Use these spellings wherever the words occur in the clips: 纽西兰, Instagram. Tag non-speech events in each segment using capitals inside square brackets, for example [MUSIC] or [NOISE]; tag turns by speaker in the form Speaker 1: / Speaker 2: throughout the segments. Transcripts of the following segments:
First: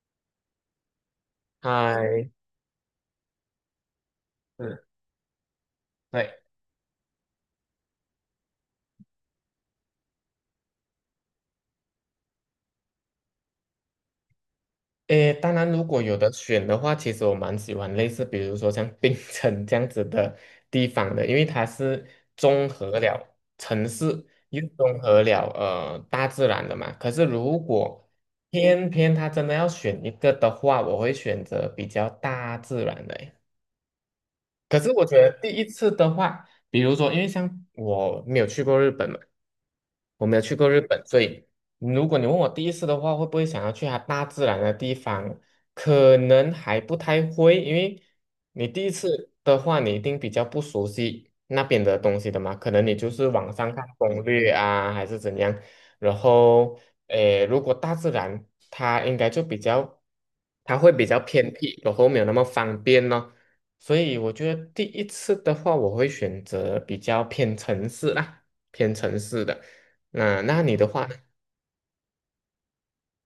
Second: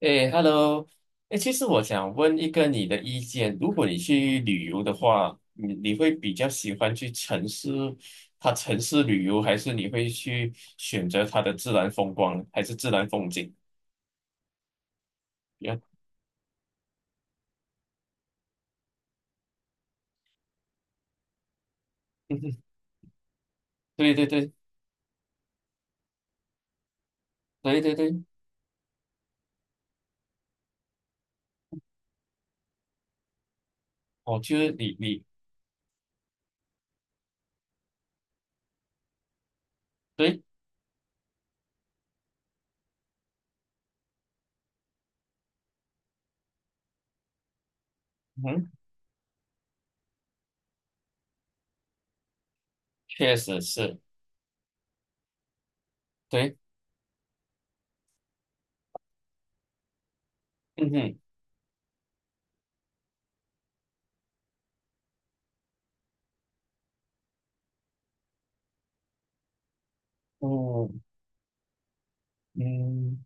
Speaker 1: 哎，Hello，哎，其实我想
Speaker 2: 嗨。
Speaker 1: 问一个你的意见，如果你去旅
Speaker 2: 嗯。
Speaker 1: 游的话，你会比
Speaker 2: 对。
Speaker 1: 较喜欢去城市，它城市旅游，还是你会去选择它的自然风光，还是自然风景？
Speaker 2: 诶，当然，
Speaker 1: 呀，
Speaker 2: 如果有的选的话，其实我蛮喜欢类似，比如说像槟城这样子的地方的，因为它是
Speaker 1: 嗯哼
Speaker 2: 综合了城
Speaker 1: 对对
Speaker 2: 市，
Speaker 1: 对
Speaker 2: 又综合了大自然的嘛。可是如
Speaker 1: 对对
Speaker 2: 果
Speaker 1: 对，
Speaker 2: 偏偏它真的要选一个的话，我会选择比较大自然的。
Speaker 1: 哦，就是
Speaker 2: 可是
Speaker 1: 你
Speaker 2: 我觉
Speaker 1: 你
Speaker 2: 得第一次的话，比如说，因为像我没有去过日本嘛，我没有
Speaker 1: 对，
Speaker 2: 去过日本，所以如果你问我第一次的话，会不会想要去它大自然的地方？可能还不太会，因为
Speaker 1: 嗯
Speaker 2: 你
Speaker 1: 哼，
Speaker 2: 第一次的话，你一定比较不熟悉那边的东西的嘛，可能你就是
Speaker 1: 确
Speaker 2: 网
Speaker 1: 实
Speaker 2: 上看
Speaker 1: 是，
Speaker 2: 攻略啊，还是怎样。然
Speaker 1: 对，
Speaker 2: 后，诶，如果大自然，它应该就比较，它
Speaker 1: 嗯
Speaker 2: 会比
Speaker 1: 哼，
Speaker 2: 较偏僻，然后没有那么方便咯。所以我觉得第一次的话，我会选择比较偏城市啦，偏城市的。那你的
Speaker 1: 嗯
Speaker 2: 话呢？
Speaker 1: 嗯，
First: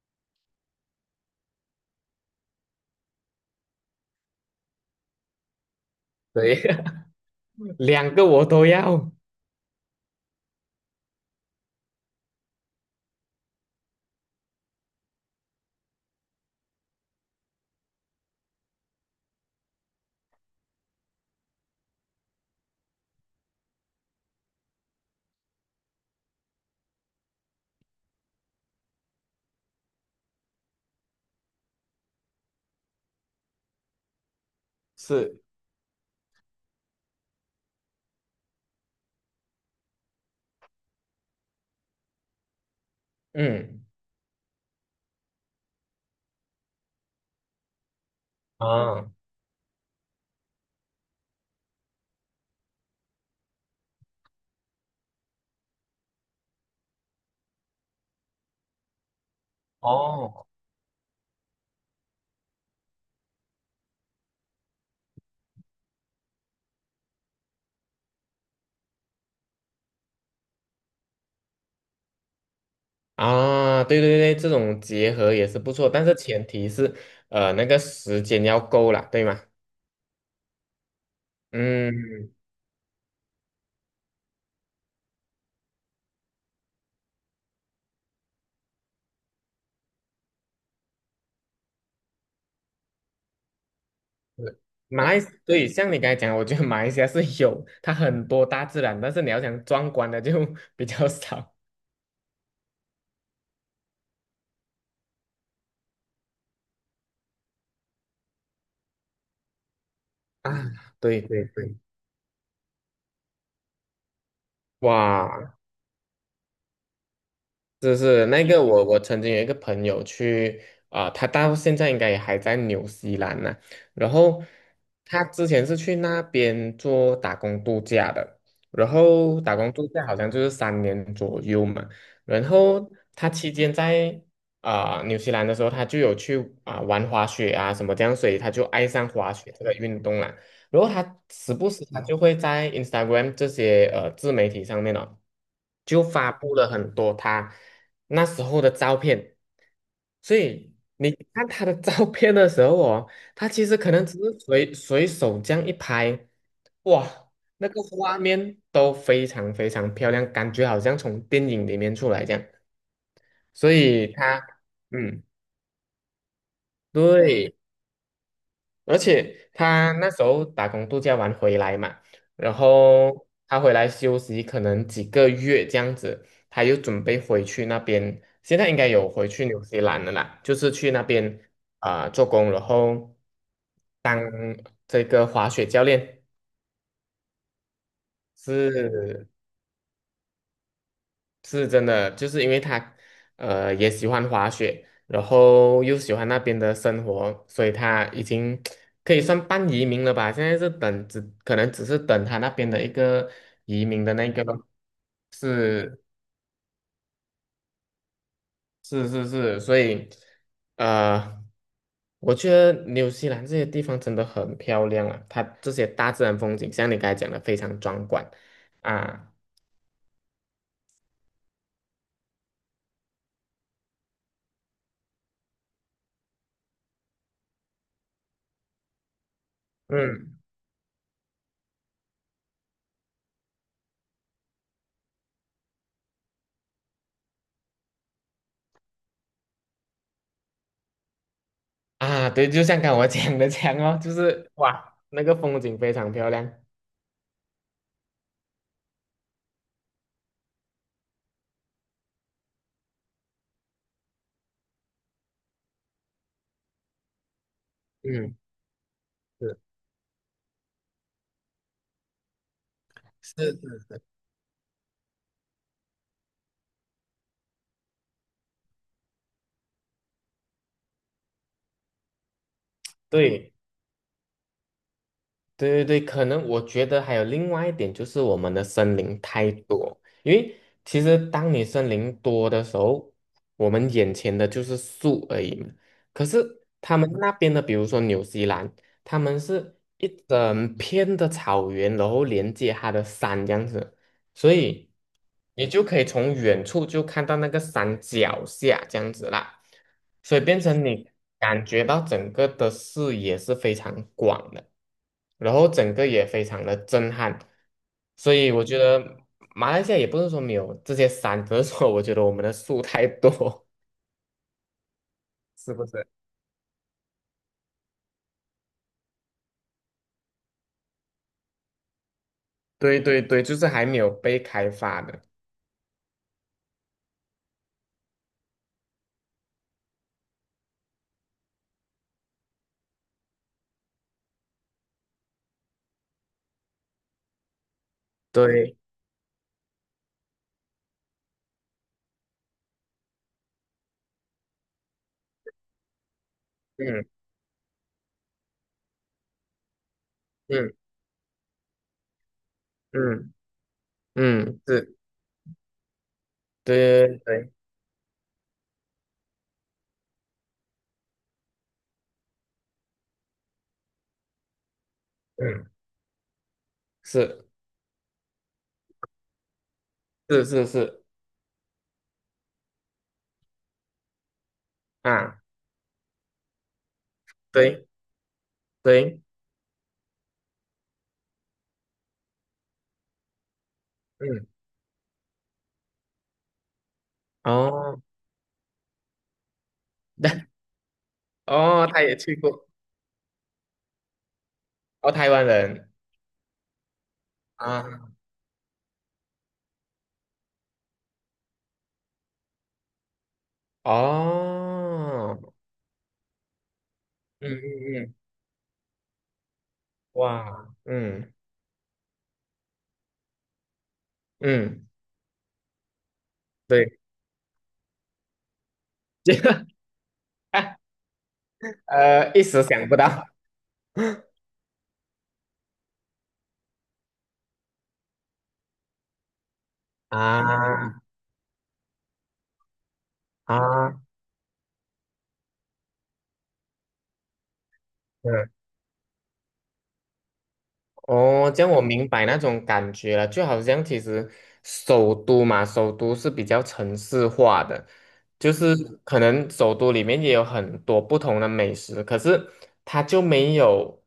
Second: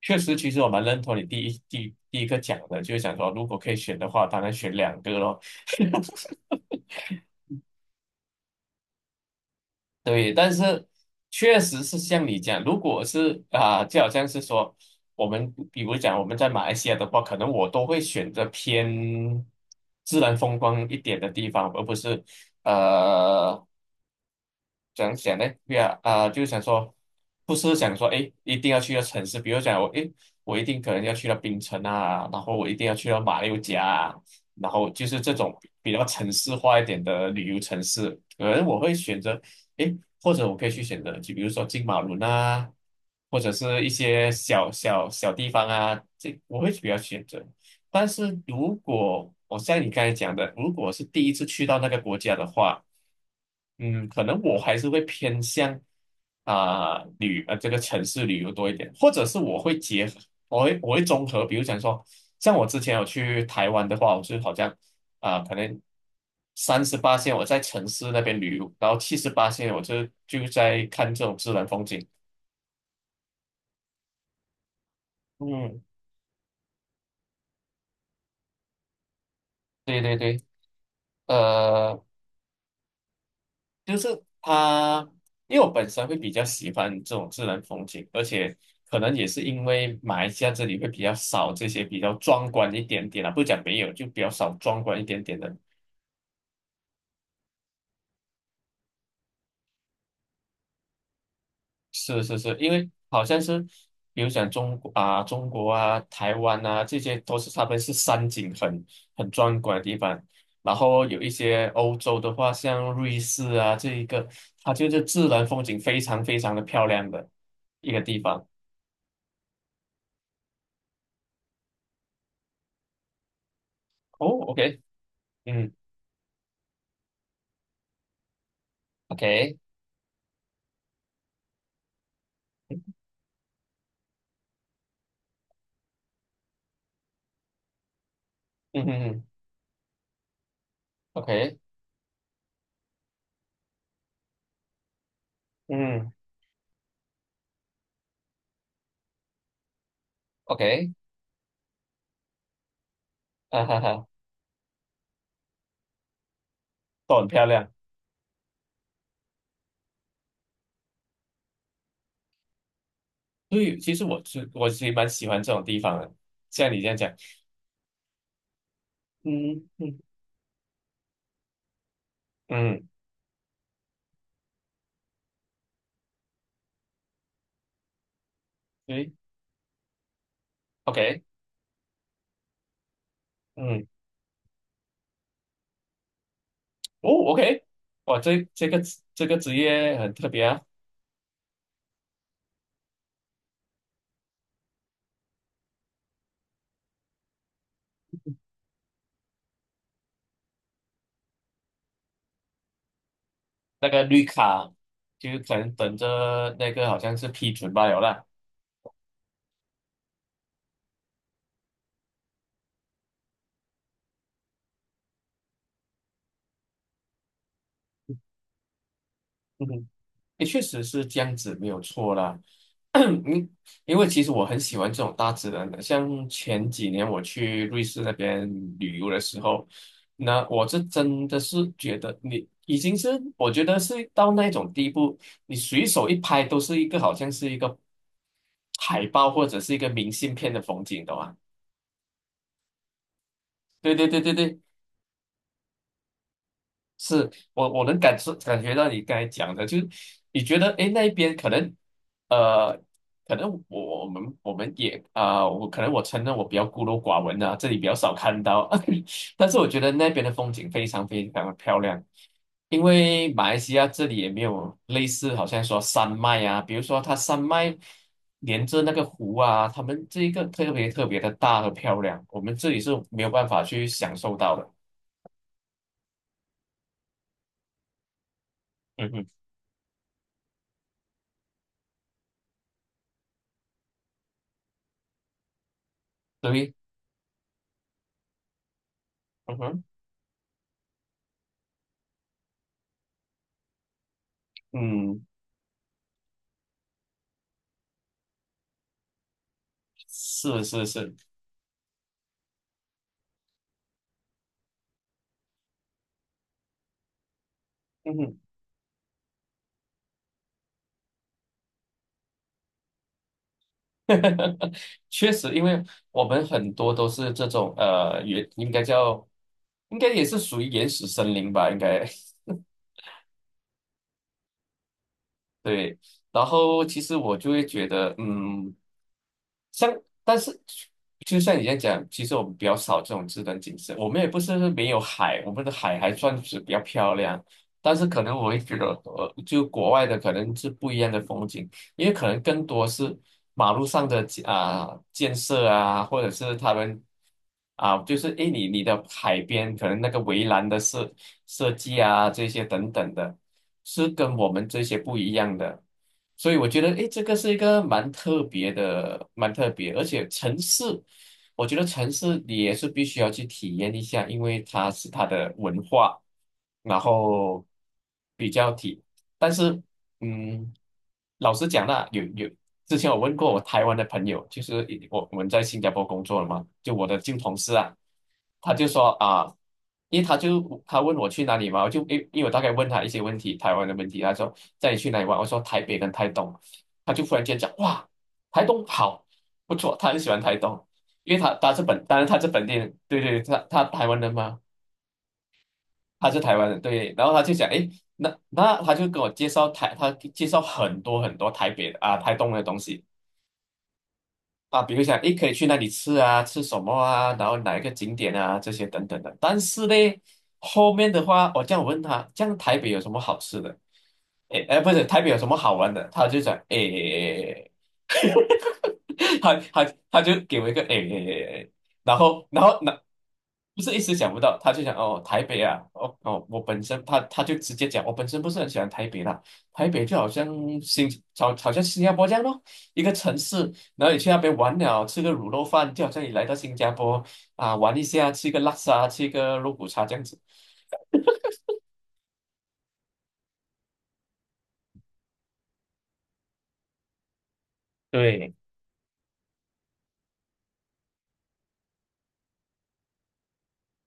Speaker 1: 确实，其实我蛮认同你第一个讲的，就是想说，如果可以选的话，当然选两个咯。
Speaker 2: 对，[LAUGHS] 两个我都要。
Speaker 1: 对，但是确实是像你讲，如果是啊、就好像是说，我们比如讲我们在马来西亚的话，可能我都会选择偏自然风光一点的地方，而不是呃怎样讲呢？不要啊、就是想说，不是想说，哎，一定要去到城市，比如讲我，哎，我一定可能要去到槟城啊，然后我一定要去到马六甲啊，然后就是这
Speaker 2: 是。
Speaker 1: 种比较城市化一点的旅游城市，可能我会选择，哎，或者我可以去选择，就比如说金马伦啊，或者是
Speaker 2: 嗯。
Speaker 1: 一些小小地方啊，这我会比较选择。但是如
Speaker 2: 啊。
Speaker 1: 果我像你刚才讲的，如果是第一次去到那个国家的话，嗯，可能我还是会偏向啊、这个城市旅游多一点，或者是我会结合，
Speaker 2: 哦。
Speaker 1: 我会综合，比如讲说，像我之前有去台湾的话，我是好像啊、可能38线我在城市那边旅游，然后78线我就在看这种自然风景。
Speaker 2: 啊，对对对，这种结合也是不
Speaker 1: 嗯，
Speaker 2: 错，但是前提是，那个时间要够啦，对吗？
Speaker 1: 对对对，
Speaker 2: 嗯。
Speaker 1: 呃。就是它，因为我本身会比较喜欢这种自然风景，而且可能也是因为马来西亚这里会比较少这些比较壮观一点点啊，不讲没有，就比较少
Speaker 2: 是
Speaker 1: 壮观一
Speaker 2: 马来，
Speaker 1: 点点的。
Speaker 2: 对，像你刚才讲，我觉得马来西亚是有它很多大自然，但是你要想壮观的就 [LAUGHS] 比较少。
Speaker 1: 是是是，因为好像是，比如讲中国啊、台湾啊，这些都是他们是山景很壮观的地方。
Speaker 2: 啊，
Speaker 1: 然后
Speaker 2: 对
Speaker 1: 有一
Speaker 2: 对
Speaker 1: 些
Speaker 2: 对。
Speaker 1: 欧洲的话，像瑞士啊这一个，它就是自然
Speaker 2: 哇，
Speaker 1: 风景非常非常的漂亮的一
Speaker 2: 就
Speaker 1: 个地
Speaker 2: 是
Speaker 1: 方。
Speaker 2: 那个我曾经有一个朋友去啊、他到现在应该也还在纽西兰呢、然
Speaker 1: 哦
Speaker 2: 后
Speaker 1: ，OK。
Speaker 2: 他之前
Speaker 1: 嗯。
Speaker 2: 是去那边做打工度假的，然后打
Speaker 1: OK，
Speaker 2: 工度假好像就是3年左右嘛。然后他期间在啊、纽西兰的时候，他就有去啊、玩滑雪啊什么这样，所以他就
Speaker 1: 嗯
Speaker 2: 爱
Speaker 1: 哼
Speaker 2: 上
Speaker 1: 哼
Speaker 2: 滑雪这个运动了。然后他时
Speaker 1: ，OK，
Speaker 2: 不时他就会在 Instagram 这些自媒体上面哦，就
Speaker 1: 嗯
Speaker 2: 发布了很多他那时候的照片，所以
Speaker 1: ，OK，
Speaker 2: 你看他的照片的时候哦，他
Speaker 1: 啊
Speaker 2: 其实
Speaker 1: 哈
Speaker 2: 可能
Speaker 1: 哈，
Speaker 2: 只是随随手这样一拍，
Speaker 1: 都很
Speaker 2: 哇，
Speaker 1: 漂
Speaker 2: 那
Speaker 1: 亮。
Speaker 2: 个画面都非常非常漂亮，感觉好像从电影里面出来这样，
Speaker 1: 所
Speaker 2: 所
Speaker 1: 以其实
Speaker 2: 以他
Speaker 1: 我其实蛮
Speaker 2: 嗯，
Speaker 1: 喜欢这种地方的，像你这样讲，
Speaker 2: 对。而且
Speaker 1: 嗯
Speaker 2: 他
Speaker 1: 嗯
Speaker 2: 那时候打工度假完回来嘛，然
Speaker 1: 嗯，
Speaker 2: 后他回来休息可能几个月这样子，他又准备回去那边，现在应该有
Speaker 1: 对
Speaker 2: 回去纽西兰了啦，就是去那
Speaker 1: ，OK，
Speaker 2: 边啊、做工，然后
Speaker 1: 嗯，
Speaker 2: 当这个滑雪教练，
Speaker 1: 哦，OK，哇，这个
Speaker 2: 是
Speaker 1: 职业很特别啊，
Speaker 2: 是真的，就是因为他，呃，也喜欢滑雪，然后又喜欢那边的生活，所以他已经可以算半移民了吧？现在是等只可能只是等他那边的一个移
Speaker 1: 那个
Speaker 2: 民的
Speaker 1: 绿
Speaker 2: 那个，
Speaker 1: 卡就可能等
Speaker 2: 是
Speaker 1: 着那个好像是批准罢了啦。
Speaker 2: 是是是，所以呃，我觉得纽西兰这些地方真的很漂亮啊，它这些大自然风景，像你刚才讲的非常壮观啊。
Speaker 1: 也确实是这样子，没有错啦。[COUGHS] [CLEARS THROAT] 嗯，因为其实我很喜欢这种大自然的，像前几年我去瑞士那边旅游的时候，
Speaker 2: 嗯。
Speaker 1: 那我是真的是觉得你已经是，我觉得是到那种地步，你随手一拍都是一个好像是一个海报或者是一个明信片的风景，懂吗？
Speaker 2: 啊，对，就像刚我讲的这样
Speaker 1: 对
Speaker 2: 哦，
Speaker 1: 对
Speaker 2: 就
Speaker 1: 对对
Speaker 2: 是
Speaker 1: 对，
Speaker 2: 哇，那个风景非常漂亮。
Speaker 1: 是我能感觉到你刚才讲的，就是你觉得诶那一边呃可能我们也啊、我可能我承认我比较孤陋寡闻啊，这里比较少
Speaker 2: 嗯，
Speaker 1: 看到，[LAUGHS] 但是
Speaker 2: 是
Speaker 1: 我觉得那边的风景非常非常的漂亮，因为马来西
Speaker 2: 是，
Speaker 1: 亚这里也没有类似好像说山脉啊，比如说它山脉连着那个湖啊，他们这一个特别特别的大和漂亮，我们这里是没有办
Speaker 2: 对
Speaker 1: 法去享受到的。
Speaker 2: 对对对，可能我觉得还有另外一点就是我们的森
Speaker 1: 嗯
Speaker 2: 林
Speaker 1: 哼，
Speaker 2: 太多，因为其实当你森林多的时候，我们眼前的就是树而已嘛。可是
Speaker 1: 对，
Speaker 2: 他们嗯那边的，比如说纽西兰，他们
Speaker 1: 嗯
Speaker 2: 是
Speaker 1: 哼。
Speaker 2: 一整片的草原，然后连接它的山这样子。所以
Speaker 1: 嗯，
Speaker 2: 你就可以从远处就看到那个山脚下这样子啦，所以变
Speaker 1: 是
Speaker 2: 成
Speaker 1: 是
Speaker 2: 你
Speaker 1: 是，
Speaker 2: 感觉到整个的视野是非常广的，然后整个也非常的震撼，所
Speaker 1: 嗯，
Speaker 2: 以我觉得马来西亚也不是说没有这些山，只是说我觉得我们的树太多。
Speaker 1: [LAUGHS] 确实，
Speaker 2: [LAUGHS]
Speaker 1: 因
Speaker 2: 是
Speaker 1: 为
Speaker 2: 不是？
Speaker 1: 我们很多都是这种应该叫，应该也是属于原始森林吧，应该
Speaker 2: 对对对，就是还没有被开发的。
Speaker 1: [LAUGHS] 对。然后其实我就会觉得，嗯。像，但是就像你这样讲，其实我们比较少这种自然景色，我们也不是没有海，我们的海还算是比较漂亮，但是可能我会觉
Speaker 2: 对。
Speaker 1: 得，就国外的可能是不一样的风景，因为可能更多是马路上的建设啊，或者是他们
Speaker 2: 嗯
Speaker 1: 啊，就是诶，你的海边可能那个围栏
Speaker 2: 嗯
Speaker 1: 的是。设计啊这些等等
Speaker 2: 嗯
Speaker 1: 的，是跟我
Speaker 2: 嗯。
Speaker 1: 们这
Speaker 2: 是。
Speaker 1: 些不一样的。所以我觉得，诶，
Speaker 2: 对对
Speaker 1: 这个是
Speaker 2: 对。
Speaker 1: 一个蛮特别的，蛮特别，而且城市，我觉得城市你也是必须要去体验一下，因为它是它的
Speaker 2: 嗯。
Speaker 1: 文化，然
Speaker 2: 是
Speaker 1: 后比较体，但是。
Speaker 2: 是是
Speaker 1: 嗯，
Speaker 2: 是
Speaker 1: 老实讲啦，之前我问过我台湾的朋友，就是一我我
Speaker 2: 啊。
Speaker 1: 们在新加坡工作了嘛，就我的旧同事
Speaker 2: 对
Speaker 1: 啊，他就说
Speaker 2: 对。
Speaker 1: 啊，因为他问我去哪里嘛，我就因为我大概问他一些问题，台湾的问题，他
Speaker 2: 嗯。
Speaker 1: 说带你去哪里玩，我说台北跟台东，他就忽然间讲
Speaker 2: 哦。
Speaker 1: 哇，台东好不错，他很
Speaker 2: [LAUGHS]
Speaker 1: 喜欢
Speaker 2: 对。
Speaker 1: 台东，因为他
Speaker 2: 哦，他也
Speaker 1: 当然
Speaker 2: 去
Speaker 1: 他是本
Speaker 2: 过。
Speaker 1: 地人，对对，他台湾人嘛，
Speaker 2: 哦，台湾人
Speaker 1: 他是台湾人，对，然后他就讲，诶，
Speaker 2: 啊。
Speaker 1: 那他就跟我介绍台，他介绍很多很多台北的啊、台东的东西啊，比如讲，诶，
Speaker 2: 哦。
Speaker 1: 可以去那里吃啊，吃什么啊，然
Speaker 2: 嗯
Speaker 1: 后哪一个
Speaker 2: 嗯
Speaker 1: 景
Speaker 2: 嗯。
Speaker 1: 点啊，这些等等的。但是呢，
Speaker 2: 哇。
Speaker 1: 后面的
Speaker 2: 嗯
Speaker 1: 话，我这样问他，这样台北有什么好吃的？诶，哎，
Speaker 2: 嗯。
Speaker 1: 不是，台北有什么好玩的？他就讲，
Speaker 2: 对。
Speaker 1: 诶。
Speaker 2: [LAUGHS] 这
Speaker 1: [LAUGHS] 他
Speaker 2: 个
Speaker 1: 他他就给我一个哎哎哎哎，然
Speaker 2: 一
Speaker 1: 后然
Speaker 2: 时
Speaker 1: 后
Speaker 2: 想不
Speaker 1: 那
Speaker 2: 到
Speaker 1: 不是一时想不到，他就讲哦台北啊，哦哦我本身他就直接讲我本身不是很喜欢台北啦，台北就好像
Speaker 2: 啊
Speaker 1: 新好像新加坡这样咯，一个城市，
Speaker 2: 啊。
Speaker 1: 然后你去那边玩了，吃个卤肉饭，就好像你来到新加坡啊玩一下，
Speaker 2: 嗯。
Speaker 1: 吃个拉沙，吃个肉骨茶这样子。
Speaker 2: 哦，这样我明白那种感觉了，就好像其实首都嘛，首都是比较城市化的，就
Speaker 1: 对，
Speaker 2: 是嗯可能首都里面也有很多不同的美食，可是它就没有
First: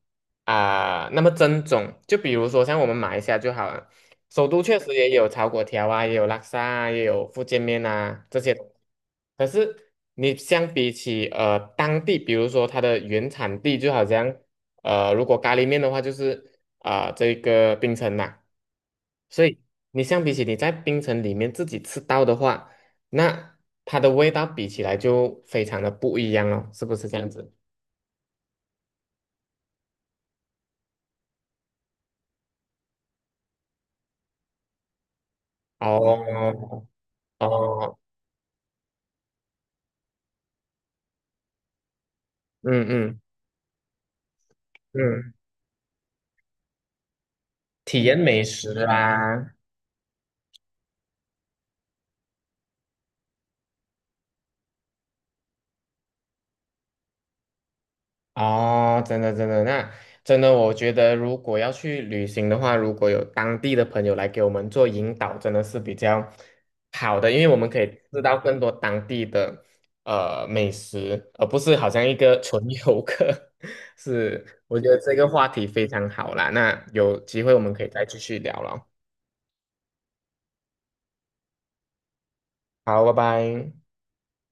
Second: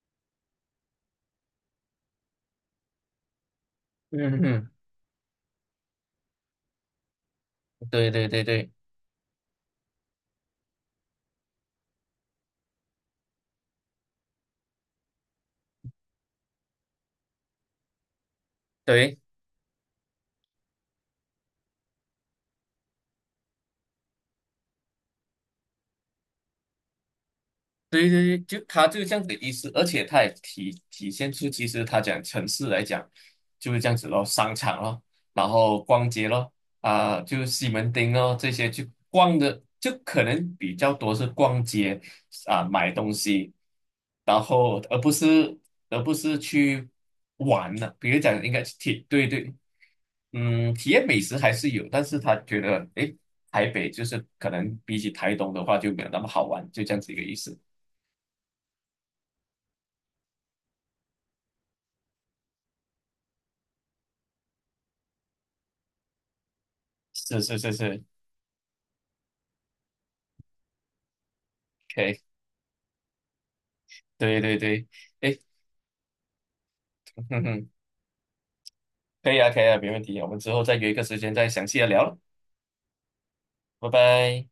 Speaker 2: 啊、那么正宗。就比如说像我们马来西亚就好了，
Speaker 1: 嗯
Speaker 2: 首都
Speaker 1: 嗯
Speaker 2: 确实也有炒果条啊，也有拉沙啊，也有福建面
Speaker 1: 对对
Speaker 2: 啊这
Speaker 1: 对
Speaker 2: 些
Speaker 1: 对
Speaker 2: 东西可是你相比起当地，比如说它的原产地，就好像。呃，如果咖喱面的话，就是啊、这个冰城嘛，
Speaker 1: 对，
Speaker 2: 所以你相比起你在冰城里面自己吃到的话，那它的味道比起来就非常的不一样了，是不是这样子？
Speaker 1: 对对对，就他就是这样子的意思，而且他也体现出，其实他讲城市来讲就是这样子咯，商场咯，然后逛街咯，
Speaker 2: 哦
Speaker 1: 啊、就是西门
Speaker 2: 哦。
Speaker 1: 町咯这些去逛的，就可能比较多是逛街啊、
Speaker 2: 嗯
Speaker 1: 买东
Speaker 2: 嗯
Speaker 1: 西，然后而不
Speaker 2: 嗯。
Speaker 1: 是而不是去玩了、
Speaker 2: 体
Speaker 1: 比
Speaker 2: 验
Speaker 1: 如讲
Speaker 2: 美
Speaker 1: 应该
Speaker 2: 食
Speaker 1: 是对对，
Speaker 2: 啦。
Speaker 1: 嗯，体验美食还是有，但是他觉得诶，台北就是可能比起台东的话就没有那么好玩，就这样子一个意思。
Speaker 2: 哦，真的真的，那真的，我觉得如果要去旅行的话，如果有当地的朋友来给我们做引导，真的是比较好的，因
Speaker 1: 是
Speaker 2: 为我
Speaker 1: 是
Speaker 2: 们
Speaker 1: 是
Speaker 2: 可以
Speaker 1: 是，
Speaker 2: 知道更多当地的美食，而不是好
Speaker 1: 可
Speaker 2: 像一
Speaker 1: 以，
Speaker 2: 个 [LAUGHS] 纯游客。[LAUGHS]
Speaker 1: 对
Speaker 2: 是，
Speaker 1: 对
Speaker 2: 我
Speaker 1: 对，
Speaker 2: 觉得这个
Speaker 1: 哎，
Speaker 2: 话题非常好啦，那有
Speaker 1: [LAUGHS] 哼
Speaker 2: 机会我
Speaker 1: 哼，
Speaker 2: 们可以再继续聊了。
Speaker 1: 可以啊，可以啊，没问题，我们之后再约一个时间再详细的聊了，
Speaker 2: 好，拜拜。
Speaker 1: 拜拜。